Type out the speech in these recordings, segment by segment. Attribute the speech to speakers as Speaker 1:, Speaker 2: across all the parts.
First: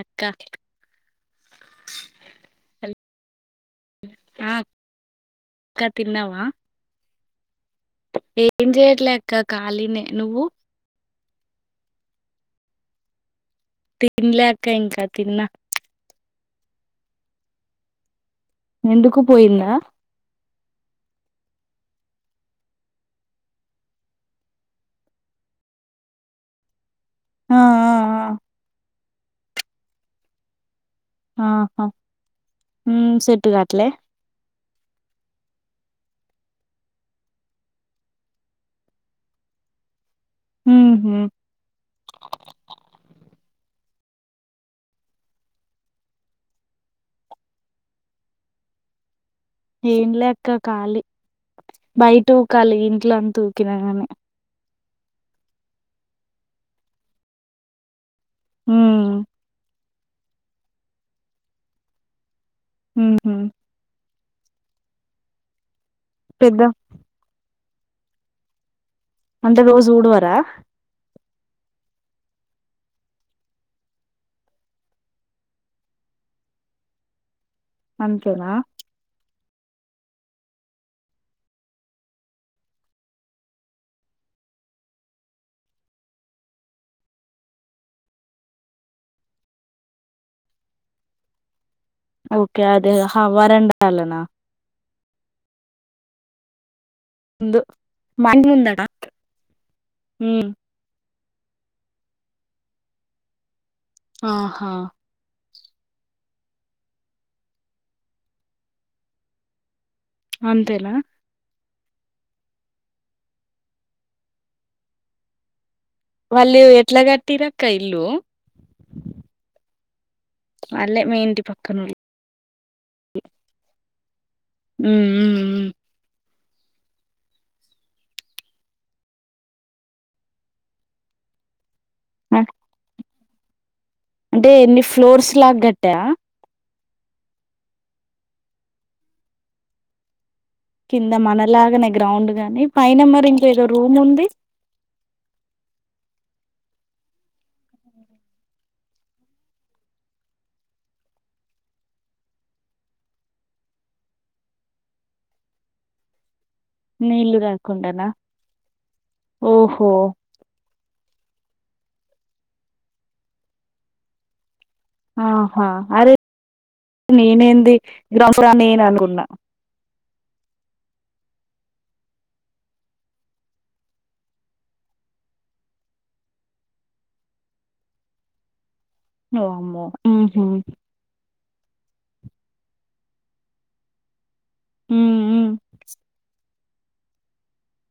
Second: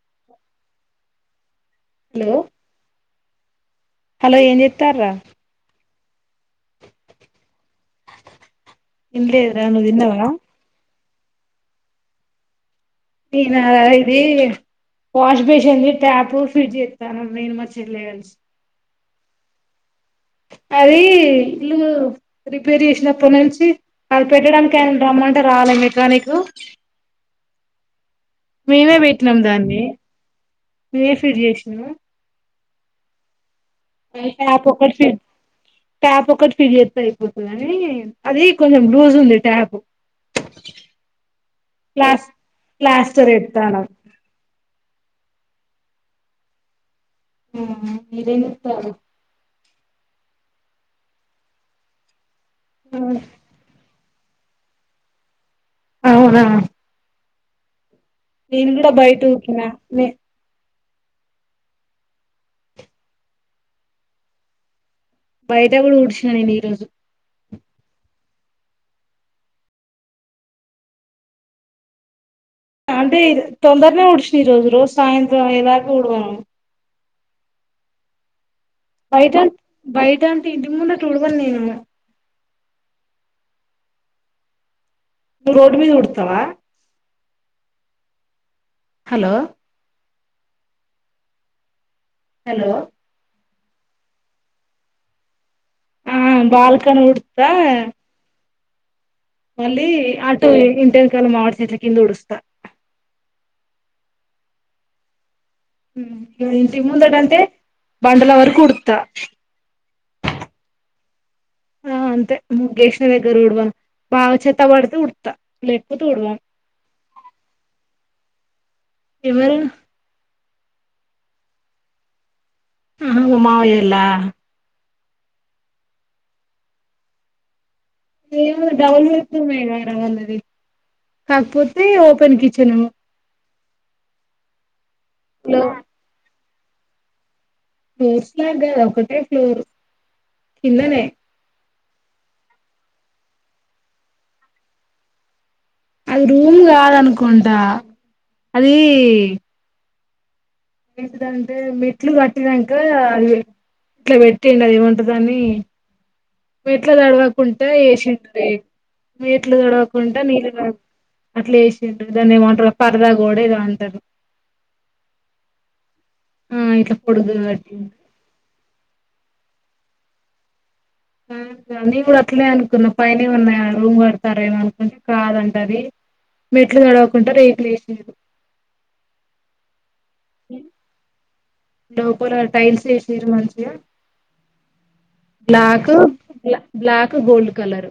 Speaker 1: అక్క
Speaker 2: hello hello ఏం చేత్తార్రా
Speaker 1: కా తిన్నావా ఏం చెయ్యట్లేక్క
Speaker 2: తినలేదురా నువ్వు
Speaker 1: ఖాళీనే
Speaker 2: తిన్నావా
Speaker 1: నువ్వు
Speaker 2: [unintelligible] ఇది
Speaker 1: తినలే అక్క ఇంకా
Speaker 2: వాష్
Speaker 1: తిన్నా
Speaker 2: బేసిన్ ది టాప్ ఫ్రిడ్జ్ ఎత్తాను నేను మా చెల్లి కలిసి
Speaker 1: నిండుకు పోయిందా
Speaker 2: అది ఇల్లు రిపేర్ చేసినపనుంచీ అడ్డ పెట్టడానికి రమ్మంటే రాలేదు మెకానీకు
Speaker 1: ఆ ఆ ఆ
Speaker 2: మేమే పెట్టినం దాన్ని నువ్వే ఫీడ్ చేసినావు
Speaker 1: హమ్ సెట్ గా
Speaker 2: హెలికాపు [inaudible] ట్యాప్ ఒక్కటి [inaudible] అయిపోతదని అది కొంచెం లూజ్ ఉంది టాపు
Speaker 1: ఉహు
Speaker 2: ప్లాస్ ప్లాస్టరేట్ [unintelligible] ఆహ్ మీరేం చెప్తారు
Speaker 1: ఏం లే క్క కాలి బయటు కలి ఇంట్లో అంతుకిన గాని
Speaker 2: అవునా ఇంత
Speaker 1: ఉమ్
Speaker 2: బయట [inaudible] లే
Speaker 1: మ్
Speaker 2: [inaudible] [unintelligible] కూడా ఊడ్చిన నేను ఈ
Speaker 1: పెద్ద
Speaker 2: రోజు
Speaker 1: అంటే రోజు ఊడువరా
Speaker 2: అంటే తొందరనే ఊడ్చిరు రోజు సాయంత్రం ఎలాగో ఉడవను
Speaker 1: అంతేనా
Speaker 2: బయట బయట అంత బయట అంటే ఇంటి ముందు తుడవను నేను నువ్వు రోడ్ మీద వుడుతావా హలో
Speaker 1: ఓకే
Speaker 2: హలో
Speaker 1: అదే హవ్వరండ అలానా
Speaker 2: ఆ బాల్ కనబడుద్దా
Speaker 1: ముందు మా ఇంటి ముందట
Speaker 2: మళ్ళీ
Speaker 1: ఉమ్
Speaker 2: ఆటు ఇ ల మామిడి చెట్ల కింద ఊడుస్తా
Speaker 1: ఆహా
Speaker 2: ఇంటికి ముందటంటే బండల వరకు ఉడుత్త
Speaker 1: అంతేనా
Speaker 2: ఆ అంతే ముగ్గు వేసే దగర ఉడవను బాగా చెత్త పడితే ఊడుస్తా.
Speaker 1: వాళ్ళు ఎట్ల కట్టిరు అక్క ఇల్లు
Speaker 2: ఎవరు
Speaker 1: అల్లె మీ ఇంటి పక్కన
Speaker 2: ఆ మా మావయ్యోళ్ళ
Speaker 1: హుమ్
Speaker 2: ఏమో డౌల్ చేస్తున్నాయ్ గా రావలని కాకపోత్ ది ఓపెన్
Speaker 1: అ
Speaker 2: కిచెను
Speaker 1: అంటే ఎన్ని ఫ్లో ఫ్లోర్స్
Speaker 2: ఫ్లో
Speaker 1: స్లాగ్ గట్టా
Speaker 2: ఫ్లోర్స్ లాగ్ కాదు ఆది ఒకటే ఫ్లోర్ కిందనే
Speaker 1: కింద మనలాగ నే గ్రౌండ్ గాని పైన మరి ఇంక ఏదో రూమ్ ఉంది.
Speaker 2: అది రూమ్ కాదనుకుంటా అది ఏంటిదంటే మెట్లు కట్టినాక అది ఇట్లా పెట్టి అది ఏమంటరు దాని మెట్లు
Speaker 1: నీళ్లు
Speaker 2: తొడవకుంటే
Speaker 1: కాకుండానా
Speaker 2: ఏసింట్ లే మెట్లు
Speaker 1: ఓహో
Speaker 2: తడవకుండా నీళ్ళు అట్లా వేసి దాన్ని ఏమంటారు పరదా కూడా ఇద అంటారు.
Speaker 1: ఆహా అరే
Speaker 2: ఆ ఇట్లా పొడుగ్గా
Speaker 1: నేనేంది
Speaker 2: కట్టిండు
Speaker 1: గ్ర ఫుర నేననుకున్నా
Speaker 2: అ నేను గుడ అట్లనే అనుకున్నా పైనేమన్నా రూమ్ కడతారేమొనని కాదంట అది మెట్లు కదలకుండా రీప్లేస్
Speaker 1: ఓ అమ్మో
Speaker 2: డో పురా టైల్స్ ఏసి తీరు మ చేయా
Speaker 1: ఉమ్ ఉమ్
Speaker 2: లాకు ల బ్లాక్ గోల్డ్ కలర్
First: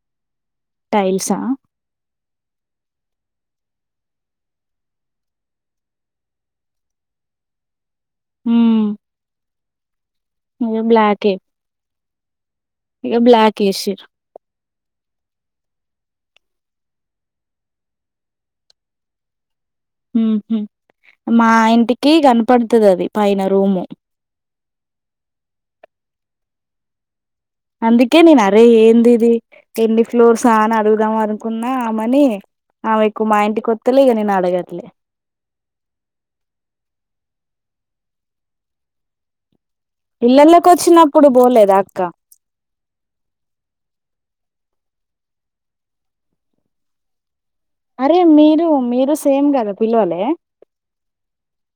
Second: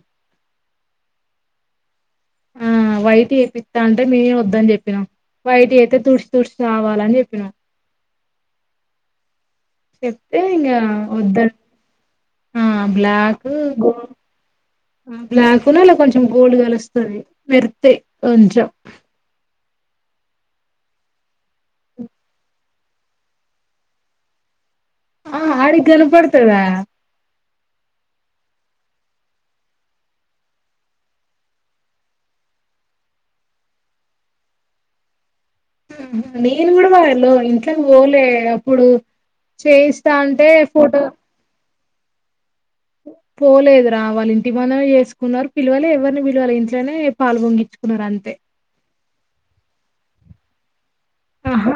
Speaker 1: టైల్సా
Speaker 2: ఆ వైట్ ఎపిత్త అంటే మేమే వద్దని చెప్పినాం వయటి అతే తుడిసి తుడిసి సావలని చెప్పినా
Speaker 1: హ
Speaker 2: చెప్తే ఇంకా వద్ద
Speaker 1: ఇగ బ్లాక్ ఎషిర్రు
Speaker 2: బ్లాక్ ఉన్నా అలా కొంచెం గోల్డ్ కలుస్తది మెరుస్తయ్ కొంచెం
Speaker 1: హహ మా ఇంటికి కనపడుతుంది అది పైన రూము
Speaker 2: ఆ ఆడికి కన్బడత డా
Speaker 1: అందుకే నేను అరే ఏంది ఇది ఎడి ఫ్లోర్స్ అని అడుగుదామ అనుకున్నామని ఆమెకు మా ఇంటి కొత్తలే ఇక నేను అడగట్లే
Speaker 2: నేను కూడా వా వెళ ఇంట్లోకి పోలే అప్పుడు చేయిస్తా అంటే
Speaker 1: ఇల్లల్లోకి వచ్చినప్పుడు పోలేదా కుక్క
Speaker 2: పోలేదు రా వాళ్ళ ఇంటి మనం చేసుకున్నారు పిల్లవలే ఎవరిని పిల్లవాళ ఇంట్లోనే పాలుగొం గించ్
Speaker 1: అరే మీరు మీరు సేమ్ కదా పిలువలే
Speaker 2: ఆహా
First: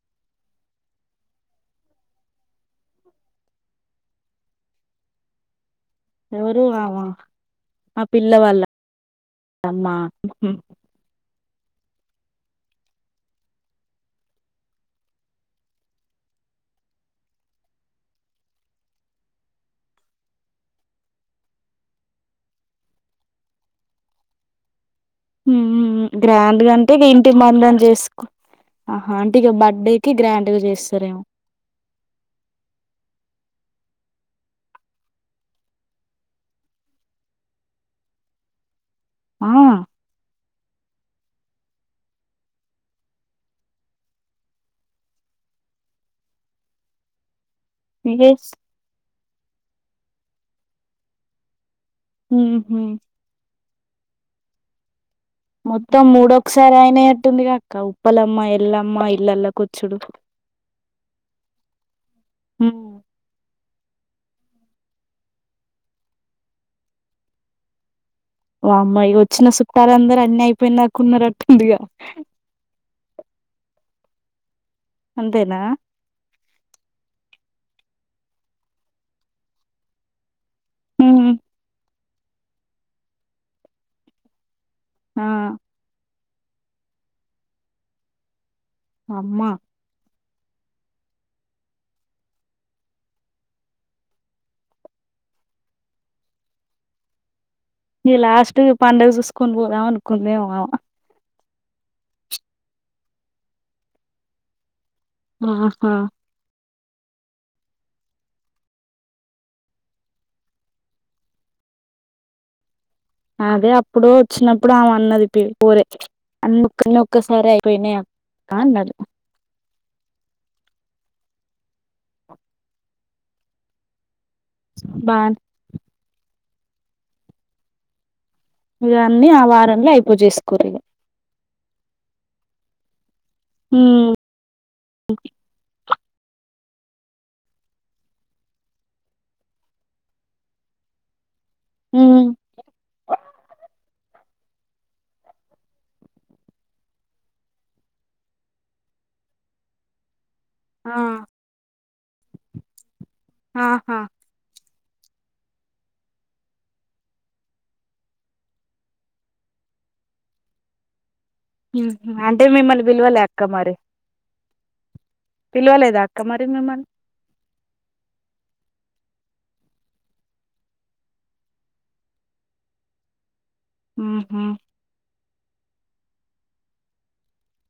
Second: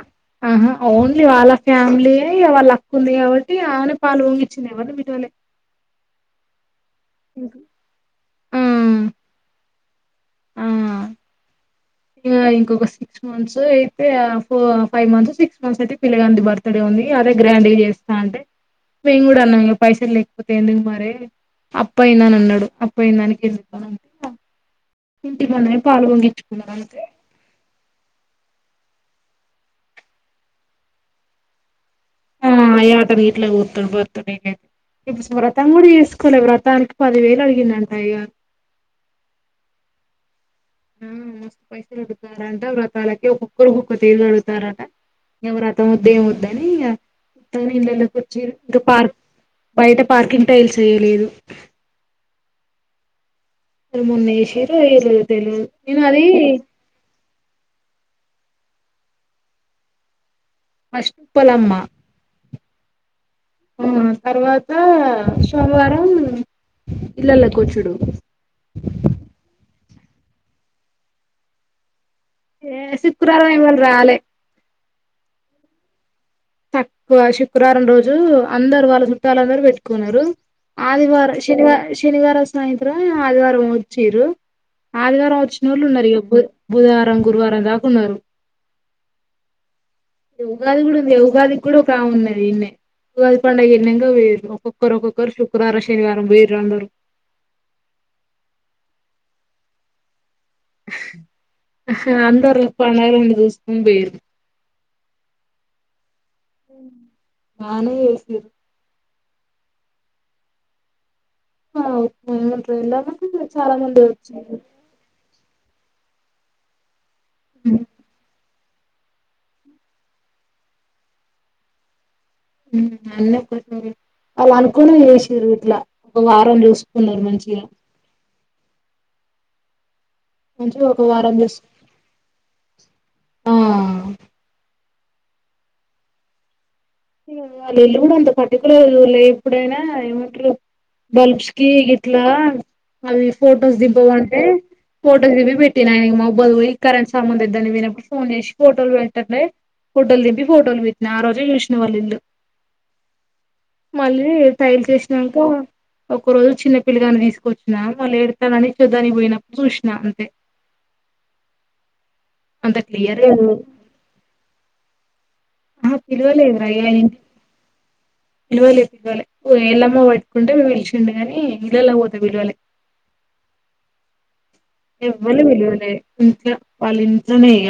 Speaker 2: ఆహా ఓన్లీ వాళ్ళ ఫ్యామిలీ వాళ్ళ అక్కు ఉంది కాబట్టి ఆన పాలు ఊంగించింది ఎవళ మిటివలే
Speaker 1: ఎవరు మా పిల్లవాళ్ళ
Speaker 2: ఆ
Speaker 1: అమ్మా అ
Speaker 2: ఇ ఇంకొక సిక్స్ మంత్స్ అయితే ఫో ఫైవ్ మంత్స్ సిక్స్ మంత్స్ అయితే పిల్ల గది బర్త్డే ఉంది అదే గ్రాండ్ చేస్తా అంటే మేము కూడా అన్నాం పైసలు లేకపోతే ఎందుకు మరే అప్పయి్యంద అని అన్నాడు అబ్ప్పయిన దానికి ఎందు అంటే ఇంటి కాడనే పాలు పొంగించ్చు
Speaker 1: అందుకంటే ఇంటి మందం చేసి ఆ అంటీకి బర్త్డేకి గ్రాండ్గా చేస్తారేమో
Speaker 2: ఆ అతను ఇట్లా కూర్తు పతుతే ఇప్పుడు వ్రతం కూడా వేసుకోలే వ్రతానికి పదివేలు అడిగిందంట అయగారు
Speaker 1: ఆ
Speaker 2: ఆ మస్తు పైసలు అడుతారంట వ్రతాలకి ఒక్కొక్కరికొక్క తేద అగుతారంట ఎ వ్రతం వద్ద ఏమి వద్దని అ ఇల్ కుచి
Speaker 1: ఎస్
Speaker 2: ఇంకా పా బయట పార్కింగ్ టైల్స్ వేయ్యలేదు
Speaker 1: హ
Speaker 2: అ మొన్నేషీరు ఎయిలేదు
Speaker 1: మొత్తం మూడొకసారి అయినయ్యట్టుంది కక్క ఉప్పలమ్మాయి ఇల్ అమ్మా ఇల్లాల కోచ్చుడు
Speaker 2: ఫస్ట్ పోలమ్మా
Speaker 1: హ
Speaker 2: ఆ తర్వాత సోమవారం ఇల్లల్లో కూర్చుడు
Speaker 1: తారు అందరు అన్ని అయిపోయినాకున్నారట్టుందిగా
Speaker 2: ఏ శుక్రవారం ఇవ్వల్రా అలే
Speaker 1: అంతేనా
Speaker 2: తక్కువ శుక్రవారం రోజు అందరు వాళ్ళ చుట్టాలందరు పెట్టుకున్నారు
Speaker 1: హ్మ్.
Speaker 2: ఆదివారం శనివారం ష్ శనివారం సాయంత్రం ఈ ఆదివారం వచ్చీరు
Speaker 1: ఆ
Speaker 2: ఆదిగారంవ వచ్చినోళ్ళు ఉన్నారు బుధవారం గురువారం రాకున్నారు
Speaker 1: అమా
Speaker 2: ఉగాది కూడా ఉంది ఉగాది కూడా ఉన్నా ఎన్న ఉగాది పండుగ ఎన్నక వేరు ఒక్కొక్కరు ఒక్కొక్కరు శుక్రవారం శనివారం వేరు అందరు
Speaker 1: న లాస్ట్ పండుగ చూసుకొని పోదాం అనుకుందే మే అ
Speaker 2: హుహు అందరు పనొల్లను చూసుకొని పోయేది.
Speaker 1: ఆహా క
Speaker 2: నాను వెస్లీ ఆ తినండ్రి
Speaker 1: అదే అప్పుడు వచ్చినప్పుడు ఆమె అన్నది పేల్ పోరె అమ్మ కన్నక్ పిస్నరేపోయినయా కాండడ్
Speaker 2: ఉ మోన్న కొన్నారు అలా అనుకోని
Speaker 1: బానే
Speaker 2: వేసిరు ఇట్ల ఒక వారం చూసుకున్నారు మంచిగా
Speaker 1: ఇవన్నీ ఆ వారంలో అయ్
Speaker 2: మంచిగా ఒక వారం చస్ ఆ
Speaker 1: హుమ్ ఒకే
Speaker 2: వాళ్ళ ఇల్లు కూడా అంత పర్టికులర్ లే ఎప్పుడైనా ఏమంటారు బల్బ్ కీ ఇట్లా
Speaker 1: ఉమ్
Speaker 2: అవి ఫొటోస్ దింపవ ఫోటోలు దిగి పెట్టినా ఇగ మాబ్బుకు పోయి కరెంట్ సామను తేద్దమని పోయిప్పుడు ఫోన్ చేసి ఫోటోలు పెట్టతంటే ఫోటోల్ దింపి ఫోటోలు పెట్టినా ఆ రోజే ఇష్ట వాళ్ళిల్లు
Speaker 1: ఆహా
Speaker 2: స్టైల్ చేసినంక ఒక రోజు చిన్న పిల్గాని తీసుకొచ్చిన వాళ్ళు ఏడతానని చూద్దానికి పోయినప్పుడు చూసినా అంతే
Speaker 1: హుమ్ అంటే
Speaker 2: అంత
Speaker 1: మిమ్మల్ని పిలువలే
Speaker 2: క్లియర్గా
Speaker 1: అక్క మరి పిలవలేద అక్క మరి మిమ్మల్ని
Speaker 2: వైలెంట్ పిలువలే పిలువలే ఎళ్ళమ్మ పట్టుకుంటే వెలిచిండు గాని ఇల్లులకి పోతే పిలువలే
Speaker 1: ఊహు
Speaker 2: ఎవ్వల్ని పిలువలే ఇంట్ల వాళ్లింట్లోనే ఇగ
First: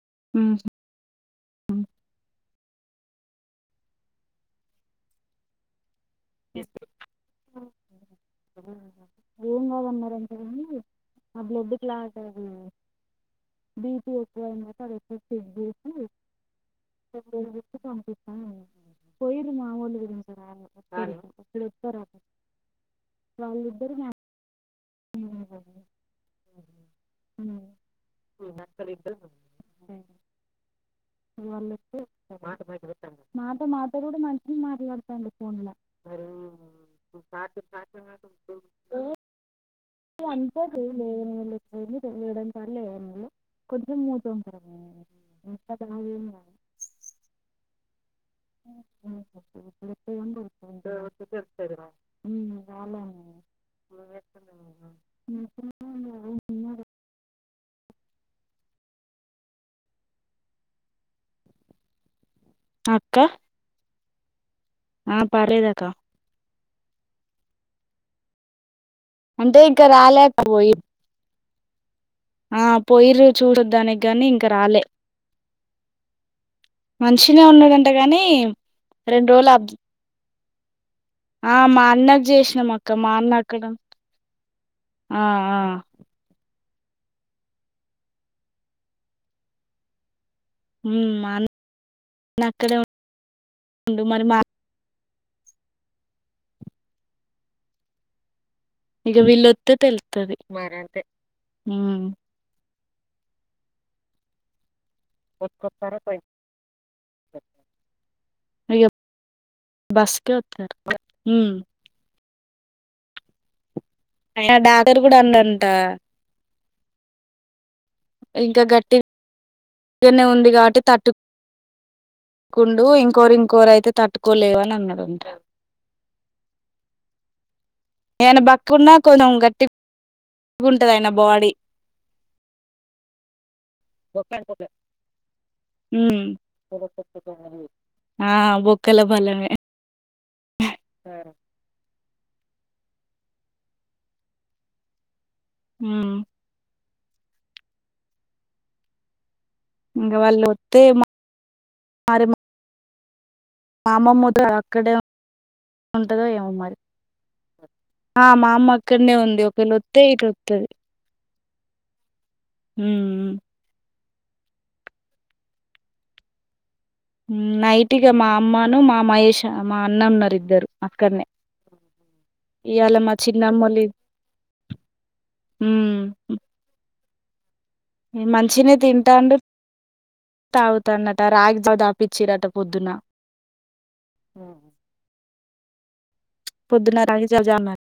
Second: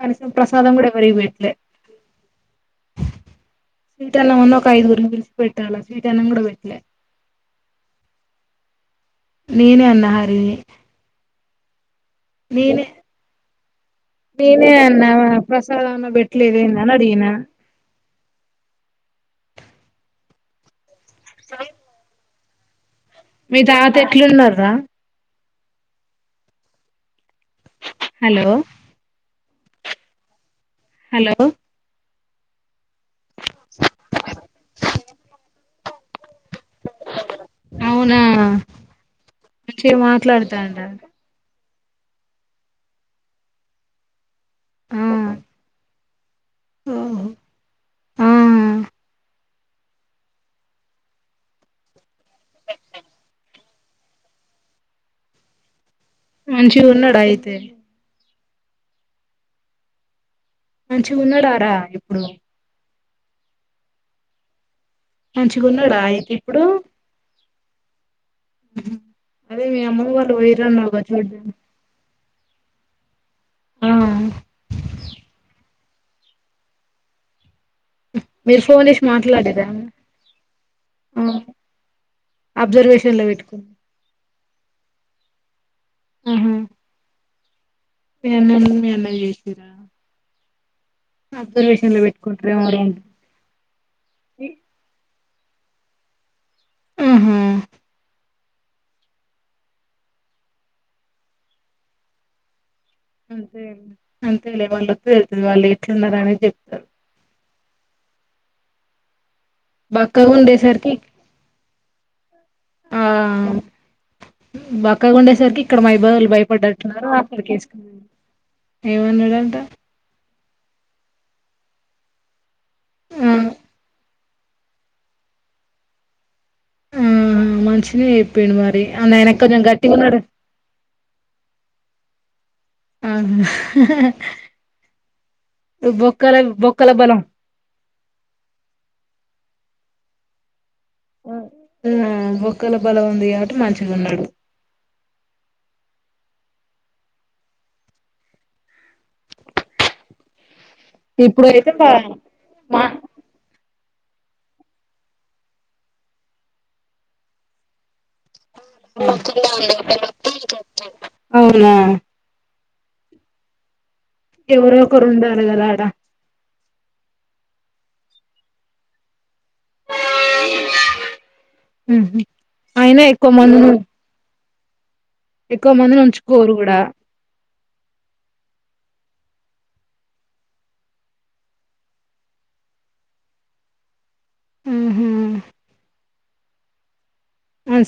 Speaker 2: కనీసం
Speaker 1: ఉహు
Speaker 2: ప్రసాదం కూడ ఎవ్వరికి పెట్లే స్వీటన్నం అన్నా ఒక ఐదుగురి పిలిసి పెట్టాల వీట్ అనం కూడ పెట్లే
Speaker 1: ఏం కాదన్నారంట కానీ ఆ బ్లడ్ క్లాట్ అయ్యింది
Speaker 2: నేనే నేనే అన్నా
Speaker 1: చెక్
Speaker 2: ప్రసాదం అన
Speaker 1: చేసి
Speaker 2: పెట్లేదెందని అడిగిన
Speaker 1: హు పోయిరీ మా వాళ్ళు కూడా ముసరాళ్ళు
Speaker 2: సాయి కుమార్ మీ తాత ఎట్లు ఉన్నార్రా
Speaker 1: [inaudible] హ్మ్
Speaker 2: హలో
Speaker 1: నక్కలిద్దరు [inaudible]
Speaker 2: హలో
Speaker 1: వాళ్ళకి [inaudible] మాతో మాతో కూడా మంచిగ మాట్లాడతాండు ఫోన్ ల బరువైయ్యింది ఉ కాకి కాకి ఉన్నట్టుంది
Speaker 2: మంచిగ మాట్లాడతాండ
Speaker 1: అవన్నీ తెలియడం
Speaker 2: ఆ
Speaker 1: [inaudible]
Speaker 2: ఓహో
Speaker 1: ఏమన్నుందా
Speaker 2: ఆ
Speaker 1: [inaudible] [inaudible]
Speaker 2: మంచిగా ఉన్నాడా అయితే మంచిగున్నాడారా ఇప్పుడు
Speaker 1: అక్క ఆ పర్లేదక్క
Speaker 2: మంచిగున్నడ అయితే ఇప్పుడు
Speaker 1: అంటే
Speaker 2: అదే
Speaker 1: ఇంకా
Speaker 2: అమ్మ
Speaker 1: రాలే
Speaker 2: వాళ్ళు
Speaker 1: అక్క
Speaker 2: వేరే
Speaker 1: పోయి
Speaker 2: ఉన్నారుగా చూద్దాం
Speaker 1: ఆ పోయిరు
Speaker 2: ఆ
Speaker 1: చూడొద్దనేకి గానీ ఇంక రాలే మనిషినే ఉన్నాడం అంటగాని
Speaker 2: మీరు ఫోన్ చేసి
Speaker 1: రెండు రోజులు
Speaker 2: మాట్లాడిరా
Speaker 1: అబ్ ఆ మా అన్నకు చేసినాం అక్క మా
Speaker 2: అబ్జర్వేషన్ లో
Speaker 1: అన్న
Speaker 2: పెట్టుకుని
Speaker 1: అక్కడం ఆ ఆ
Speaker 2: ఆ మీ అన్నను మీ అన్న చేసిరా
Speaker 1: ఉమ్ మా అన్న
Speaker 2: అబ్సర్వేషన్ లో పెట్కుంట్రే
Speaker 1: అక్కడే
Speaker 2: మరున్
Speaker 1: ఉండు మరి మా
Speaker 2: హ్మ్ హు
Speaker 1: ఇక వీళ్ళొత్తే తెలుత్తది హ్మ్
Speaker 2: అంతే అంతేలే వాళ్ళు [inaudible] వాళ్ళు ఎట్లున్నారనే చెప్తరు
Speaker 1: అయ్యో బసుకే
Speaker 2: ఉండేసరికి
Speaker 1: వత్తున్నారు
Speaker 2: ఆ
Speaker 1: అయినా డాక్టర్ కూడా
Speaker 2: బక్కగుండె సరికి
Speaker 1: అండంట
Speaker 2: ఇక్కడ మైబల్ భయపడ్డారు దొరబాబు మీద్ కేస్
Speaker 1: ఇంకా గట్టిగనే ఉంది గాటు తట్టు కుండు
Speaker 2: ఆ
Speaker 1: ఇంకోరు ఇంకోరైతే తట్ పట్టుకోలేవు అని అన్నాడంట
Speaker 2: హు హు మంచి
Speaker 1: నేన బక్ ఉన్నా కొంచెం గట్టి
Speaker 2: ఉన్నాడు
Speaker 1: [unintelligible] గుంటది ఆయన బాడీ
Speaker 2: ఆ
Speaker 1: బొక్కె అండి బొక్కె ఊ
Speaker 2: బొక్కల బొక్కల బలం
Speaker 1: [unintelligible] ఆ బొక్కల బలమే
Speaker 2: ఊ ఊ బోక్కలో బలం ఉంది కాబట్టి మంచిగా ఉన్నాడు
Speaker 1: ఊ.. వాళ్ళు
Speaker 2: ఇప్పుడు అయితే పోదాము
Speaker 1: మరి
Speaker 2: మార్
Speaker 1: మా అమ్మమ్మ తో అక్కడే [unintelligible] ఉంటదో ఏమో మరి ఆ మా అమ్మ అక్కడనే ఉంది ఒకవేళోత్తే ఇటువత్తది
Speaker 2: అవునా
Speaker 1: ఊ ఊ
Speaker 2: ఎవరో ఒకరు ఉండారు కదా అడ
Speaker 1: మ్మ్ నైట్ గే మా అమ్మ ను మా మహేష్ త మా అన్న అన్నారు ఇద్దరు అక్కనే ఇయాళ
Speaker 2: అయినా
Speaker 1: మా
Speaker 2: ఎక్కువ మందిని
Speaker 1: చిన్నమొళ్ళ ఇంటి
Speaker 2: ఎక్కువ మంది ఉంచుకోరు కూడా
Speaker 1: మేమ్ మంచిన తింటాడు తాగుతాండట రాగిజావ్ తాపిచిరంట పొద్దున అ
Speaker 2: ఆహా
Speaker 1: పొద్దున రాగిజవ
Speaker 2: అ
Speaker 1: జన్నారు